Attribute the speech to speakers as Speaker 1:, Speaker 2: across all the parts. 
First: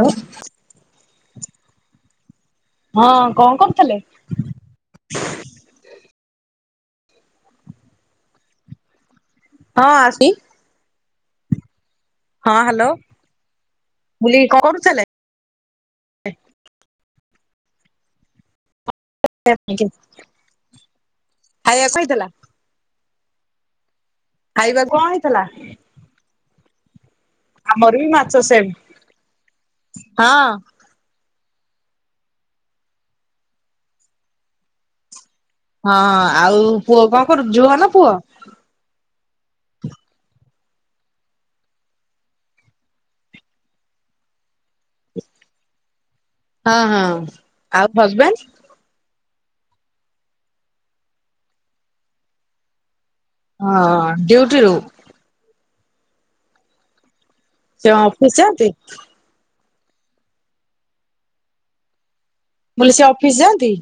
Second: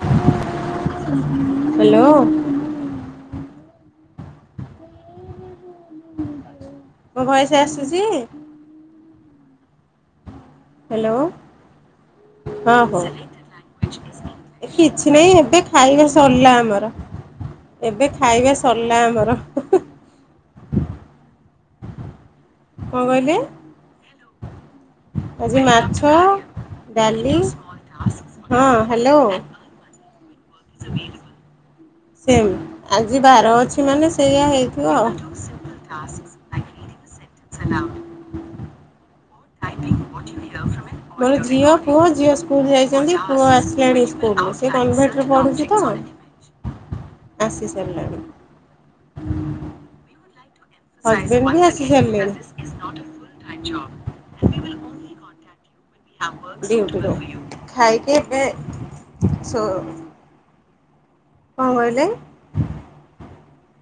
Speaker 1: Hello
Speaker 2: hello
Speaker 1: ହଁ କଣ କରୁଥିଲେ?
Speaker 2: ମୋ ଭଏଜ ଆସୁଛି?
Speaker 1: ହଁ ଆସୁଛି।
Speaker 2: ହ୍ୟାଲୋ ହଁ ହ
Speaker 1: ବୁଲି କଣ
Speaker 2: ଏ
Speaker 1: କରୁଥିଲେ?
Speaker 2: କିଛି ନାହିଁ ଏବେ ଖାଇବା ସରିଲା ଆମର, ଏବେ ଖାଇବା ସରିଲା ଆମର।
Speaker 1: ଆଜ୍ଞା ଖାଇବା କଣ ହେଇଥିଲା?
Speaker 2: କଣ କହିଲେ?
Speaker 1: ଖାଇବାକୁ କଣ ହେଇଥିଲା?
Speaker 2: ଆଜି ମାଛ, ଡାଲି
Speaker 1: ଆମର ବି ମାଛ
Speaker 2: ହଁ ହ୍ୟାଲୋ।
Speaker 1: ସେମ ହଁ।
Speaker 2: [unintelligible] ସେମ ଆଜି ବାର ଅଛି ମାନେ ସେଇଆ ହେଇଥିବ ଆଉ।
Speaker 1: ହଁ ଆଉ ପୁଅ କଣ କରୁଛି? ଝୁଅ ନା ପୁଅ?
Speaker 2: [unintelligible] ମୋର ଝିଅ, ପୁଅ, ଝିଅ ସ୍କୁଲ ଯାଇଛନ୍ତି ପୁଅ ଆସିଲାଣି ସ୍କୁଲରୁ ସେ କନଭେଣ୍ଟରେ ପଢୁଛି ତ
Speaker 1: ହଁ ହଁ। ଆଉ
Speaker 2: ଆସିସାରିଲାଣି।
Speaker 1: ହଜବେଣ୍ଡ
Speaker 2: ହଜବେଣ୍ଡ ଭି ଆସିସାରିଲେଣି।
Speaker 1: ହଁ ଡ୍ୟୁଟିରୁୁ ସେ
Speaker 2: ଖାଇକି
Speaker 1: ଅଫିସ
Speaker 2: ଏବେ
Speaker 1: ଯାଆନ୍ତି?
Speaker 2: ଶୋ କଣ କହିଲେ?
Speaker 1: ମୁଁ କହିଲି ସେ ଅଫିସ ଯାଆନ୍ତି?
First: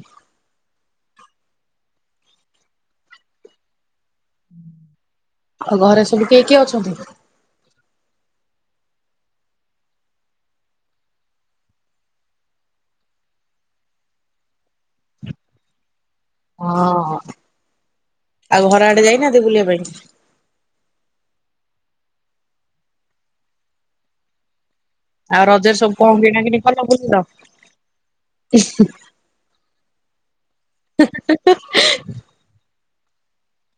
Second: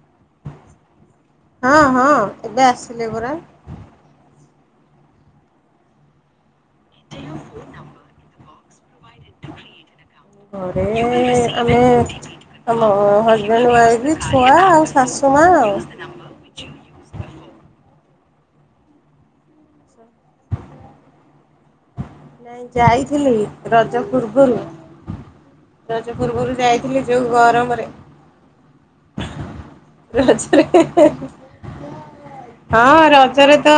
Speaker 2: ହଁ ହଁ, ଏବେ ଆସିଲେ ପରା।
Speaker 1: ଆଉ ଘରେ ସବୁ କିଏ କିଏ ଅଛନ୍ତି? [inaudible]
Speaker 2: ଘରେ ଆମେ ଆମ ହଜବେଣ୍ଡ ୱାଇଫ୍ ଛୁଆ ଆଉ ଶାଶୁମା ଆଉ।
Speaker 1: ହଁ ହ ଆଉ ଘର ଆଡେ ଯାଇନାହାନ୍ତି ବୁଲିବା ପାଇଁ?
Speaker 2: ନାଇଁ ଯାଇଥିଲି ରଜ ପୂର୍ବରୁ।
Speaker 1: ଆଉ ରଜରେ ସବୁ କଣ
Speaker 2: ରଜ
Speaker 1: କିଣା
Speaker 2: ପୂର୍ବରୁ
Speaker 1: କିିଣି କଲ
Speaker 2: ଯାଇଥିଲି
Speaker 1: ବୁଲିଲ?
Speaker 2: ଯୋଉ ଗରମରେ ରଜରେ ହଁ ରଜରେ ତ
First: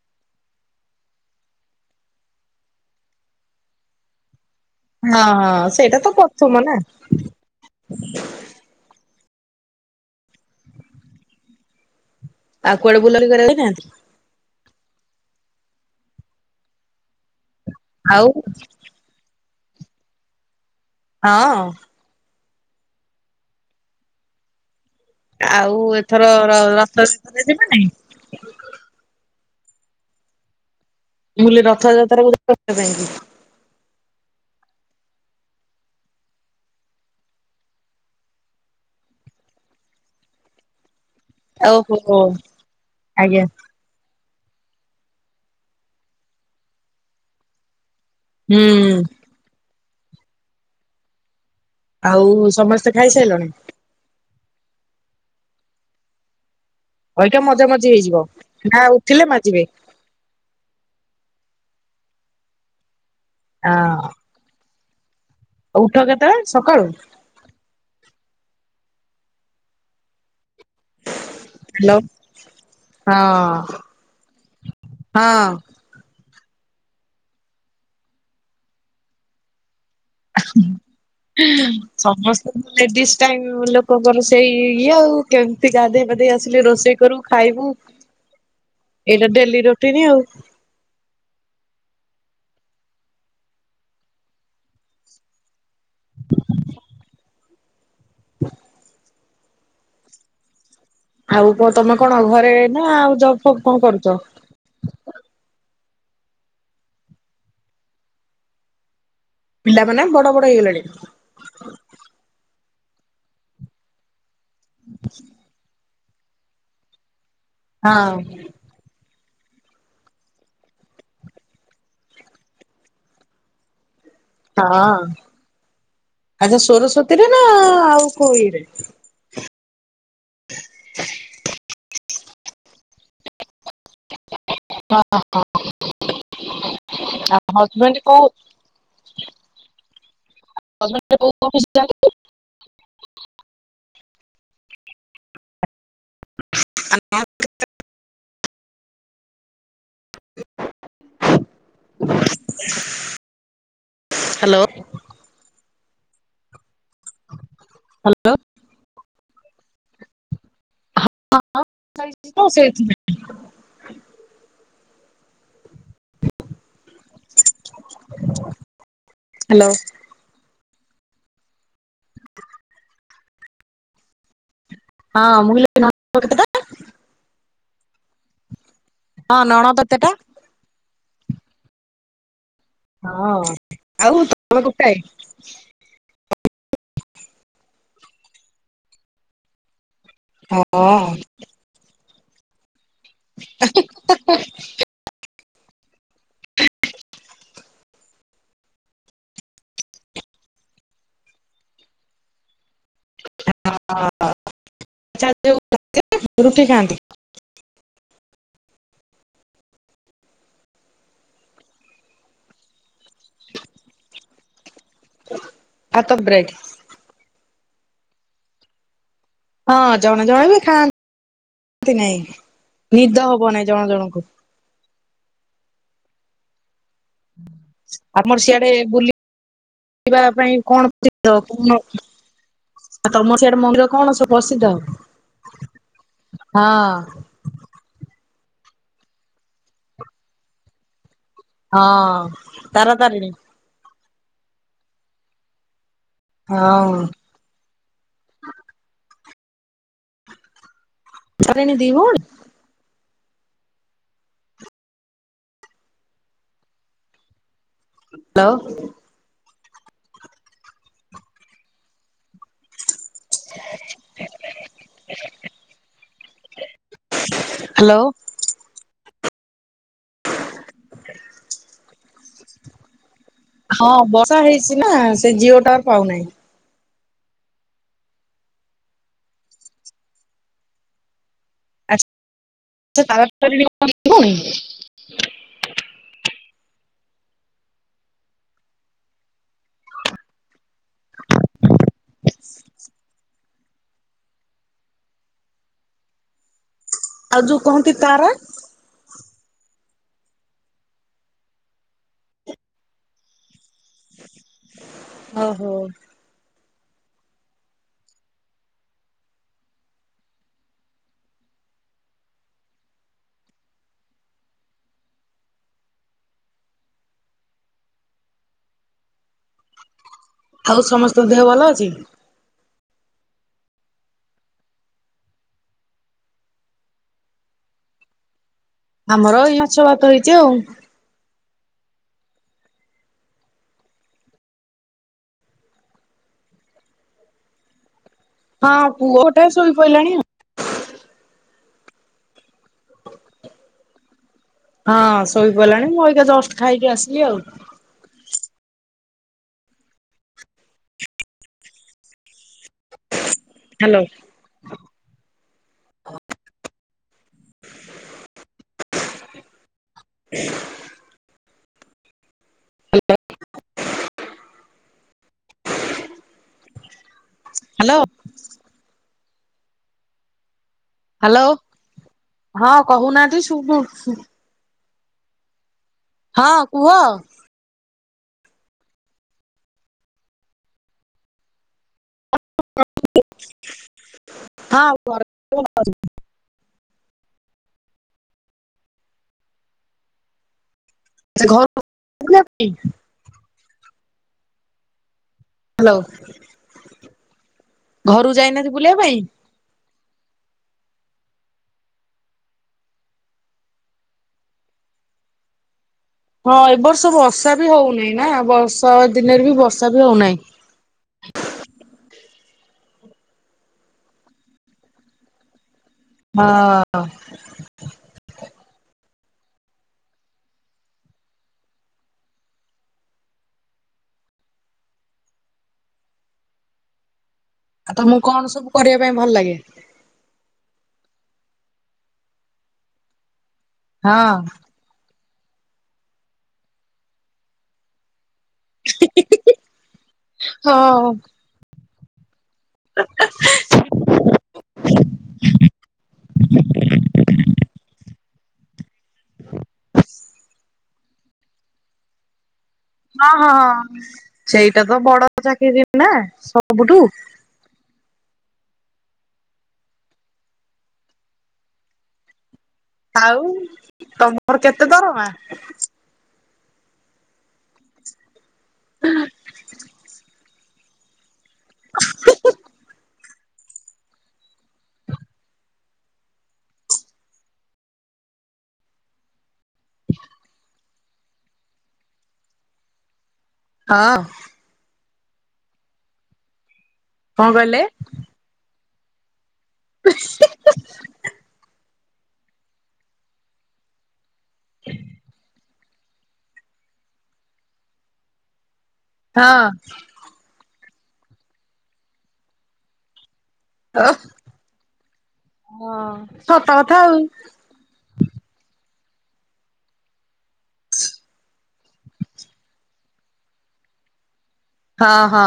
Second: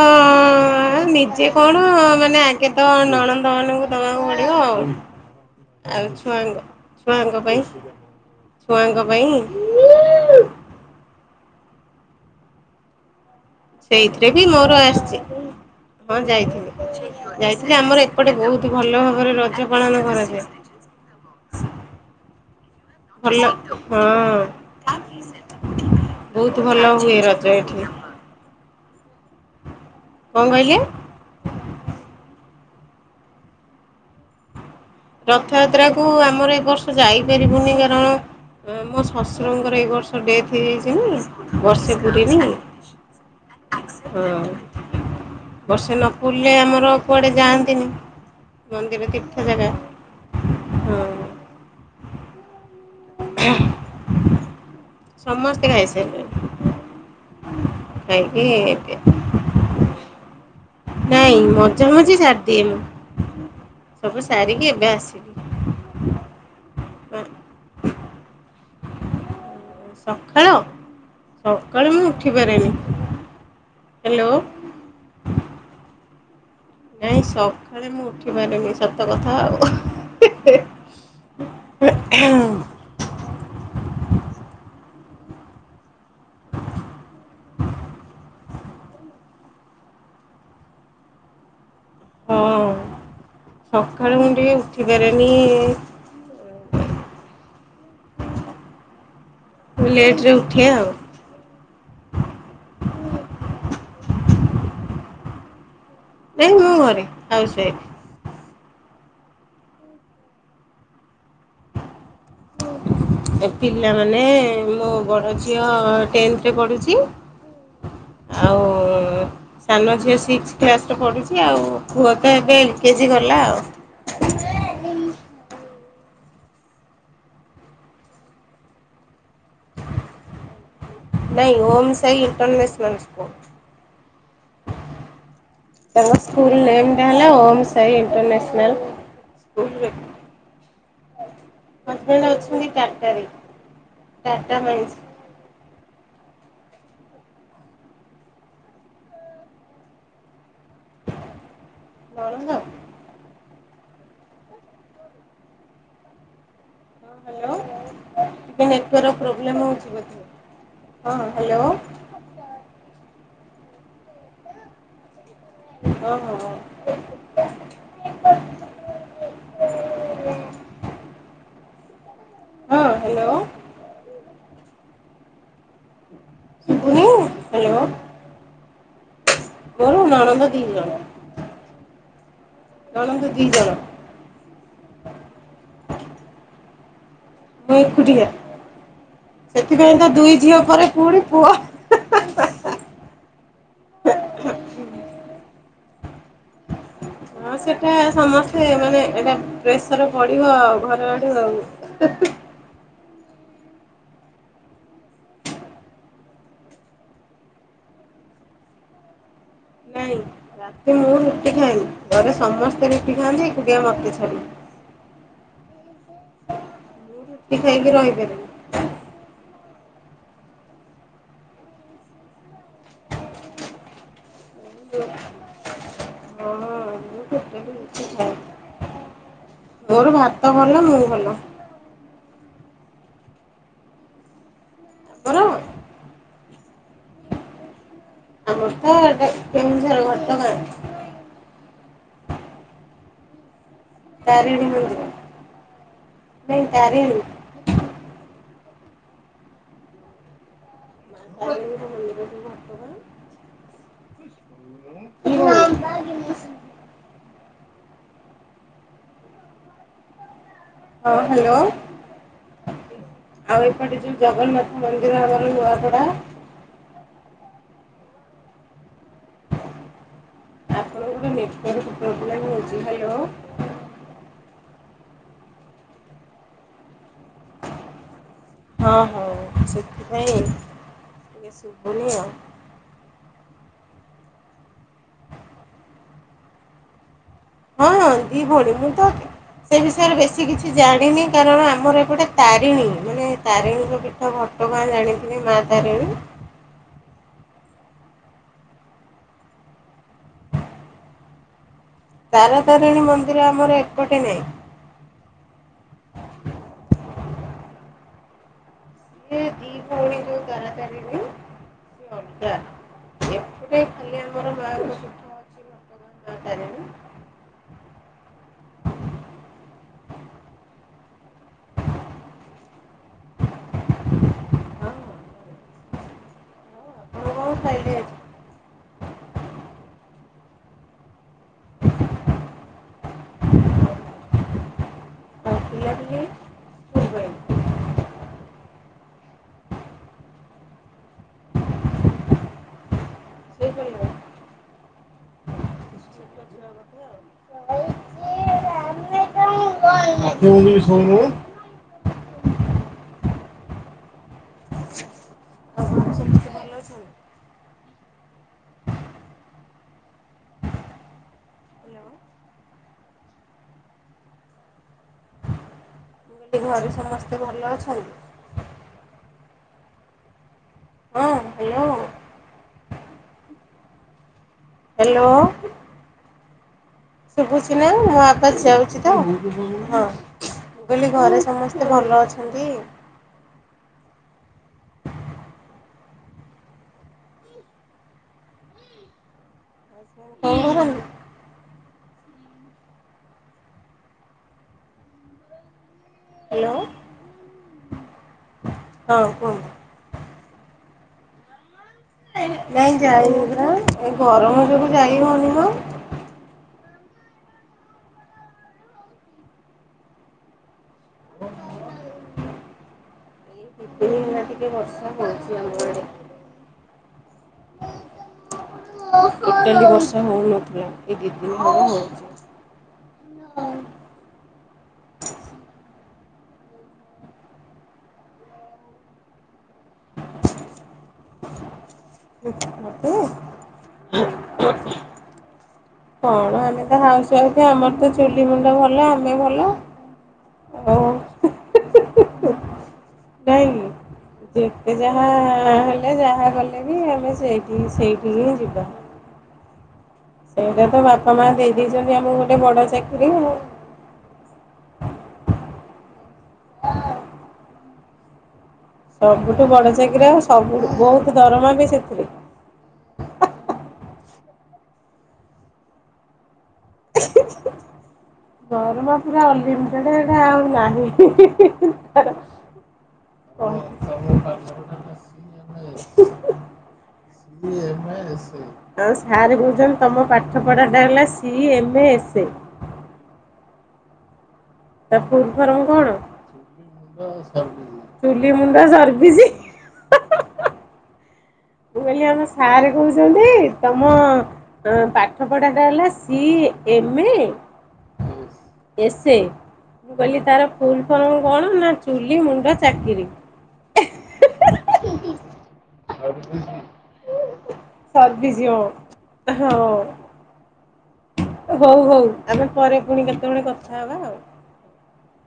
Speaker 2: ନିଜେ କଣ ମାନେ ଆଗେ ତ ନଣ ନହେଲେ ମୁଁ ଦବାକୁ ପଡ଼ିବ ଆଉ।
Speaker 1: ହଁ ହଁ। ସେଇଟା ତ
Speaker 2: ଆଉ
Speaker 1: ପ୍ରଥମ
Speaker 2: ଛୁଆଙ୍କ
Speaker 1: ନା
Speaker 2: ଛୁଆଙ୍କ ପାଇଁ ଛୁଆଙ୍କ ପାଇଁ
Speaker 1: ଆଉ କୁଆଡେ ବୁଲା ବୁଲି କରିବାକୁ ଯାଇନାହାନ୍ତି?
Speaker 2: ସେଇଥିରେ ବି ମୋର ଆସିଛି, ହଁ ଯାଇଥିଲି। ଯାଇଥିଲି ଆମର
Speaker 1: ଆଉ
Speaker 2: ଏପଟେ ବହୁତ ଭଲ ଭାବରେ ରଜ ପାଳନ କରାଯାଏ।
Speaker 1: ହଁ।
Speaker 2: ଭଲ, ହଁ।
Speaker 1: ଆଉ ଏଥର
Speaker 2: ବହୁତ ଭଲ ହୁଏ
Speaker 1: ରଥଯାତ୍ରା
Speaker 2: ରଜ
Speaker 1: ଯିବେ ନାଇଁ?
Speaker 2: ଏଠି। କଣ କହିଲେ?
Speaker 1: ମୁଁ କହିଲି ରଥଯାତ୍ରା ଦେଖାକରିବ ନାଇଁ କି?
Speaker 2: ରଥଯାତ୍ରାକୁ ଆମର ଏ ବର୍ଷ ଯାଇପାରିବୁନି କାରଣ ହଁ ମୋ ଶଶୁରଙ୍କର ଏଇ ବର୍ଷ ଡେଥ୍ ହେଇଯାଇଛି ନା ବର୍ଷେ
Speaker 1: ଓହୋ
Speaker 2: ପୁରୀନି ହଁ
Speaker 1: ଆଜ୍ଞା
Speaker 2: ବର୍ଷେ ନ ପୁରିଲେ ଆମର କୁଆଡେ ଯାଆନ୍ତିନି।
Speaker 1: ହୁଁ
Speaker 2: ମନ୍ଦିର ତୀର୍ଥ ଜାଗା ହଁ।
Speaker 1: ଆଉ ସମସ୍ତେ ଖାଇସାରିଲଣି?
Speaker 2: ସମସ୍ତେ ଖାଇସାରିଲେଣି।
Speaker 1: ଅଇଁଠା ମଜା ମଜି ହେଇଯିବ
Speaker 2: ଖାଇକି
Speaker 1: ନା
Speaker 2: ଏବେ
Speaker 1: ଉଠିଲେ ମାଜିବେ।
Speaker 2: ନାଇଁ ମଜା ମଜି ସାରିଦିଏ ମୁ ସବୁ ସାରିକି ଏବେ ଆସିଲୁ।
Speaker 1: ଆଉ ଉଠ କେତେବେଳେ? ସକାଳୁ
Speaker 2: ସଖାଳ ସକାଳୁ
Speaker 1: ହ୍ୟାଲୋ
Speaker 2: ମୁଁ ଉଠିପାରେନି
Speaker 1: ହଁ
Speaker 2: ହ୍ୟାଲୋ
Speaker 1: ହଁ।
Speaker 2: ନାଇଁ ସକାଳେ ମୁଁ ଉଠି ପାରୁନି ସତ କଥା ଆଉ।
Speaker 1: ସମସ୍ତେ। ଲେଡିସ ଟାଇମ ଲୋକଙ୍କର ସେଇ ଇଏ ଆଉ କେମିତି ଗାଧେଇ ପାଧେଇ ଆସିଲେ ରୋଷେଇ କରୁ ଖାଇବୁ। ଏଇଟା ଡେଲି ରୋଟିନ ଆଉ।
Speaker 2: ହଁ ସଖାଳୁ ମୁଁ ଟିକେ ଉଠିପାରେନି। ମୁଁ ଲେଟରେ ଉଠେ ଆଉ।
Speaker 1: ଆଉ କଣ ତମେ କଣ ଘରେ ନା ଆଉ ଜବ ଫବ କଣ କରୁଛ?
Speaker 2: ନାଇ ମୁଁ ଘରେ ହାଉସ୍ ୱଇଫ।
Speaker 1: ପିଲା ମାନେ ବଡ ବଡ ହେଇଗଲେଣି।
Speaker 2: ପିଲାମାନେ ମୋ ବଡ ଝିଅ ଟେନ୍ଥରେ ପଢୁଛି।
Speaker 1: ହଁ।
Speaker 2: ସାନ ଝିଅ ସିକ୍ସ କ୍ଲାସରେ ପଢ଼ୁଛି ଆଉ ପୁଅ ତ ଏବେ ଏଲ୍କେଜିି ଗଲା ଆଉ।
Speaker 1: ହଁ ଆଚ୍ଛା ସରସ୍ଵତୀ ରେ ନା ଆଉ କୋଉ ଇରେ? ହ [inaudible]
Speaker 2: ନାଇଁ ଓମ୍ ସାଇ ଇଣ୍ଟରନିୟାସନାଲ ସ୍କୁଲ।
Speaker 1: ହଁ [unintelligible]
Speaker 2: ତାଙ୍କ ସ୍କୁଲ ନେମ ଟା ହେଲା ଓମ ସାଇ
Speaker 1: ହଜବେଣ୍ଡ କୋଉ
Speaker 2: ଇଣ୍ଟରନ୍ୟାସନାଲ। ହଜବେଣ୍ଡ ଅଛନ୍ତି ଟାଟାରେ ଟାଟା ମାଇସ।
Speaker 1: ଆ [unintelligible]
Speaker 2: ତରଙ୍ଗ, [inaudible]
Speaker 1: ହ୍ୟାଲୋ।
Speaker 2: ହଁ ହ୍ୟାଲୋ ନେଟୱର୍କ ପ୍ରୋବ୍ଲେମ ହଉଛି ବଧେ। ହଁ ହ୍ୟାଲୋ।
Speaker 1: ହଁ ସେଥି [unintelligible]
Speaker 2: ହ ହ।
Speaker 1: ହ୍ୟାଲୋ।
Speaker 2: ହଁ ହ୍ୟାଲୋ।
Speaker 1: ହଁ ମୁ [unintelligible]
Speaker 2: ସୁବୁନି ଦ୍ହ୍ୟାଲୋ।
Speaker 1: ହଁ ନଣନ୍ଦ କେତେଟା?
Speaker 2: ନଣନ୍ଦ ଦିଜଣ। ନଣନ୍ଦ
Speaker 1: ହଁ
Speaker 2: ଦି ଜଣ
Speaker 1: ଆଉ ତ କୋଟାଏ
Speaker 2: ମୁ ଏକୁଟିଆ ସେଥିପାଇଁ ତ ଦୁଇ ଝିଅ
Speaker 1: ହଁ
Speaker 2: ପରେ ପୁଣି
Speaker 1: ଆଚ୍ଛା
Speaker 2: ପୁଅ।
Speaker 1: ଆ [unintelligible]
Speaker 2: ହଁ ସେଟା ସମସ୍ତେ ମାନେ ଏଟା ପ୍ରେସର ପଡିବ ଆଉ ଘର ଆଡୁଆଉ। ହ [unintelligible]
Speaker 1: ହଚଛା [unintelligible] ରୁଟିି ଖାନ୍ତି।
Speaker 2: ନଁ। ରାତି ମୁଁ ରୁଟି ଖାଏନି ଘରେ ସମସ୍ତେ ରୁଟି ଖାଆନ୍ତି ଏକୁଟିଆ ମତେ ଛାଡ଼ିକି।
Speaker 1: ହାତ ବ୍ରେଡ଼।
Speaker 2: ମୁଁ ରୁଟି ଖାଇକି ରହିପାରିବେ।
Speaker 1: ହଁ ଜଣେ ଜଣେ ବି ଖାଆନ୍ତିାଆନ୍ତି ନାଇଁ ନିଦ ହବ ନାଇଁ ଜଣ ଜଣଙ୍କୁ।
Speaker 2: ହୁ। [inaudible] କିଛି ଖାଏନି।
Speaker 1: ଆମର ସିଆଡେ
Speaker 2: ମୋର
Speaker 1: ବୁଲିବା
Speaker 2: ଭାତ
Speaker 1: ପାଇଁ
Speaker 2: ଭଲ
Speaker 1: କଣ
Speaker 2: ମୁଁ ଭଲ।
Speaker 1: କଣ? ଆଉ ତମ ସେଇଆଡ ମନ୍ଦିର କଣ ସବୁ ପ୍ରସିଦ୍ଧ ଆଉ?
Speaker 2: ଆମର।
Speaker 1: ହଁ।
Speaker 2: [unintelligible] [unintelligible]
Speaker 1: ହଁ ତାର ତାରିଣୀ।
Speaker 2: ତାରିଣୀ ମନ୍ଦିର ନାଇଁ
Speaker 1: ହଁ
Speaker 2: ତାରିଣୀ।
Speaker 1: ତାରିଣୀ ଦି ଭଉଣୀ
Speaker 2: [unintelligible] [unintelligible]
Speaker 1: ଆଉ।
Speaker 2: ହଁ ହ୍ୟାଲୋ। ଆଉ ଏପଟେ ଯୋଉ ଜଗନ୍ନାଥ ମନ୍ଦିର ଆମର ନୂଆପଡା।
Speaker 1: ହ୍ୟାଲୋ।
Speaker 2: ଆପଣଙ୍କର ନେଟୱାର୍କ ଫେଟୱର୍କ ଲାଗି ହଉଛି।
Speaker 1: ହଁ ବର୍ଷା ହେଇଛି ନା ସେ ଜିଓ ଗ୍ରଟାୱାର ପାଉନାହିଁ।
Speaker 2: ହଁ ହଁ ସେଥିପାଇଁ ଶୁଭୁନି ଆଉ।
Speaker 1: [inaudible]
Speaker 2: ହଁ ଦି ଭଉଣୀ ମୁ ତ ସେ ବିଷୟରେ ବେଶୀ କିଛି ଜାଣିନି କାରଣ ଆମର ଏପଟେ ତାରିଣୀ ମାନେ ତାରିଣୀଙ୍କ ପୀଠ ତ ଘଟଗାଁ ଜାଣିଥିଲି ମା ତାରିଣୀ।
Speaker 1: ଆଉ ଯୋଉ କହନ୍ତି ତାରା
Speaker 2: ତାର ତାରିଣୀ ମନ୍ଦିର ଆମର ଏପଟେ ନାହିଁ।
Speaker 1: ଓ ହୋ।
Speaker 2: ଏ ଦିଭଉଣୀ ଯୋଉ ତାରା ତାରିଣୀ। ଅଗା ଏଥି ଖାଲି ଆମର ମା ସୁଖ ଅଛି। [inaudible]
Speaker 1: ଆଉ ସମସ୍ତଙ୍କ ଦେହ ଭଲ ଅଛି?
Speaker 2: ହଁ, ହ ଖାଇିସାଇଲି। [unintelligible]
Speaker 1: ଆମର ଏଇ ମାଛ ଭାତ ହେଇଛି ଆଉ।
Speaker 2: [inaudible] ପାଇଁ
Speaker 1: ହଁ ପୁଅଟା ଶୋଇ ପଇଲାଣି ଆଉ।
Speaker 2: ଶୋଇପଡ଼ିଲେଣି?
Speaker 1: ହଁ ଶୋଇ-ପଇଲାଣି ମୁଁ ଏଇକା ଜଷ୍ଟ ଖାଇକି ଆସିଲି ଆଉ।
Speaker 2: ଆ କୁ ନେଅ ଟିକେ ଶୋଉନୁୁବେ।
Speaker 1: ହ୍ୟାଲୋ।
Speaker 2: ହ।
Speaker 1: ହ
Speaker 2: ହ୍ୟାଲୋ। ମୁଁ ଘରେ ସମସ୍ତେ ଭଲ
Speaker 1: ହ୍ୟାଲୋ
Speaker 2: ଅଛନ୍ତି?
Speaker 1: ହ୍ୟାଲୋ ହଁ କହୁନାହାନ୍ତି ସୁବୁଛି।
Speaker 2: ହ୍ୟାଲୋ।
Speaker 1: ହଁ କୁହ।
Speaker 2: ଶୁଭୁଛି ନା ମୋ ଆବାଜ୍ ତ ହଁ। ମୁ କହିଲି ଘରେ ସମସ୍ତେ ଭଲ ଅଛନ୍ତି?
Speaker 1: ହଁ
Speaker 2: [inaudible]
Speaker 1: ଘ [inaudible] ହ୍ୟାଲୋ।
Speaker 2: ହ୍ୟାଲୋ।
Speaker 1: ଘରୁ ଯାଇନାନ୍ତି
Speaker 2: ହଁ କୁହନ୍ତୁ। ନାଇଁ ଯାଇନି ପରା ଏ ଗରମ ଯୋଗୁ ଯାଇ ହଉନି ମ।
Speaker 1: ହଁ ଏବ ବର୍ଷ ବର୍ଷା ବି ହଉନାହିଁ ନା ବର୍ଷା ଦିନରେ ବି ବର୍ଷା ବି ହଉନାହିଁ।
Speaker 2: ଦି ଦିନ ହେଲା ଟିକେ ବର୍ଷା ହଉଛି ଆମଆଡେ।
Speaker 1: ହଁ।
Speaker 2: ଟୋଟାଲି ବର୍ଷା ହଉନଥିଲା ଏଇ ଦି ଦିନି ହବ ହଉଛି।
Speaker 1: ଆଉ ତମକୁ କଣ ସବୁ କରିବା ପାଇଁ ଭଲ ଲାଗେ?
Speaker 2: ମତେ [unintelligible]
Speaker 1: ହଁ।
Speaker 2: [inaudible] କଣ ଆମେ ତ ହାଉସ ୱାଇଫ ଆମର ତ ଚୁଲି ମୁଣ୍ଡ ଭଲ ଆମେ ଭଲ।
Speaker 1: ହଁ।
Speaker 2: ଆଉ ନାଇଁ ଯେତେ ଯାହା ହେଲେ ଯାହା କଲେ ବି ଆମେ ସେଇଠି ସେଇ ଇ ଯିବା ସେଇଟା ତ ବାପା ମା ଦେଇଦେଇଛନ୍ତି ଆମକୁ ଗୋଟେ ବଡ ଚାକିରି
Speaker 1: ହଁ
Speaker 2: ଆଉ।
Speaker 1: ହଁ ହଁ ସେଇଟା ତ ବଡ ଚାକିରି ନା ସବୁଠୁ
Speaker 2: ସବୁଠୁ ବଡ଼ ଚାକିରିଆ ସବୁ ବହୁତ ଦରମା ବି ସେଥିରେ।
Speaker 1: ଆଉ ତମର କେତେ ଦରମା?
Speaker 2: [inaudible] ଦରମା ପୁରା ଅନଲିମିଟେଡ ଏଟା ଆଉ ନାହିଁ।
Speaker 1: [inaudible]
Speaker 2: [inaudible] [unintelligible] ସାର ଜନ୍ ତମ ପାଠ ପଢାଟା ହେଲା ସି ଏମେ ଏସେ।
Speaker 1: ହଁ।
Speaker 2: ତା ଫୁଲ ଫର୍ମ
Speaker 1: କଣ
Speaker 2: କଣ
Speaker 1: କହିଲେ?
Speaker 2: ଚୁଲି ମୁଣ୍ଡା ସର୍ଭିସ୍।
Speaker 1: [inaudible]
Speaker 2: ମୁଁ କହିଲି ଆମ ସାର୍ କହୁଛନ୍ତି ତମ ପାଠ ପଢା ଟା ହେଲା ସି ଏମେ ଏସେ।
Speaker 1: ହଁ।
Speaker 2: କହିଲ ତାର ଫୁଲ ଫର୍ମ କଣ ନା ଚୁଲି ମୁଣ୍ଡ ଚାକିରି।
Speaker 1: ଓ ହ ସତ କଥା ଆଉ।
Speaker 2: ସବିଶି ହଁ ହଁ। ହଉ ହଉ ଆମେ ପରେ ପୁଣି କେତେବେଳେ କଥା ହବା ଆଉ।
Speaker 1: ହଁ ହଁ।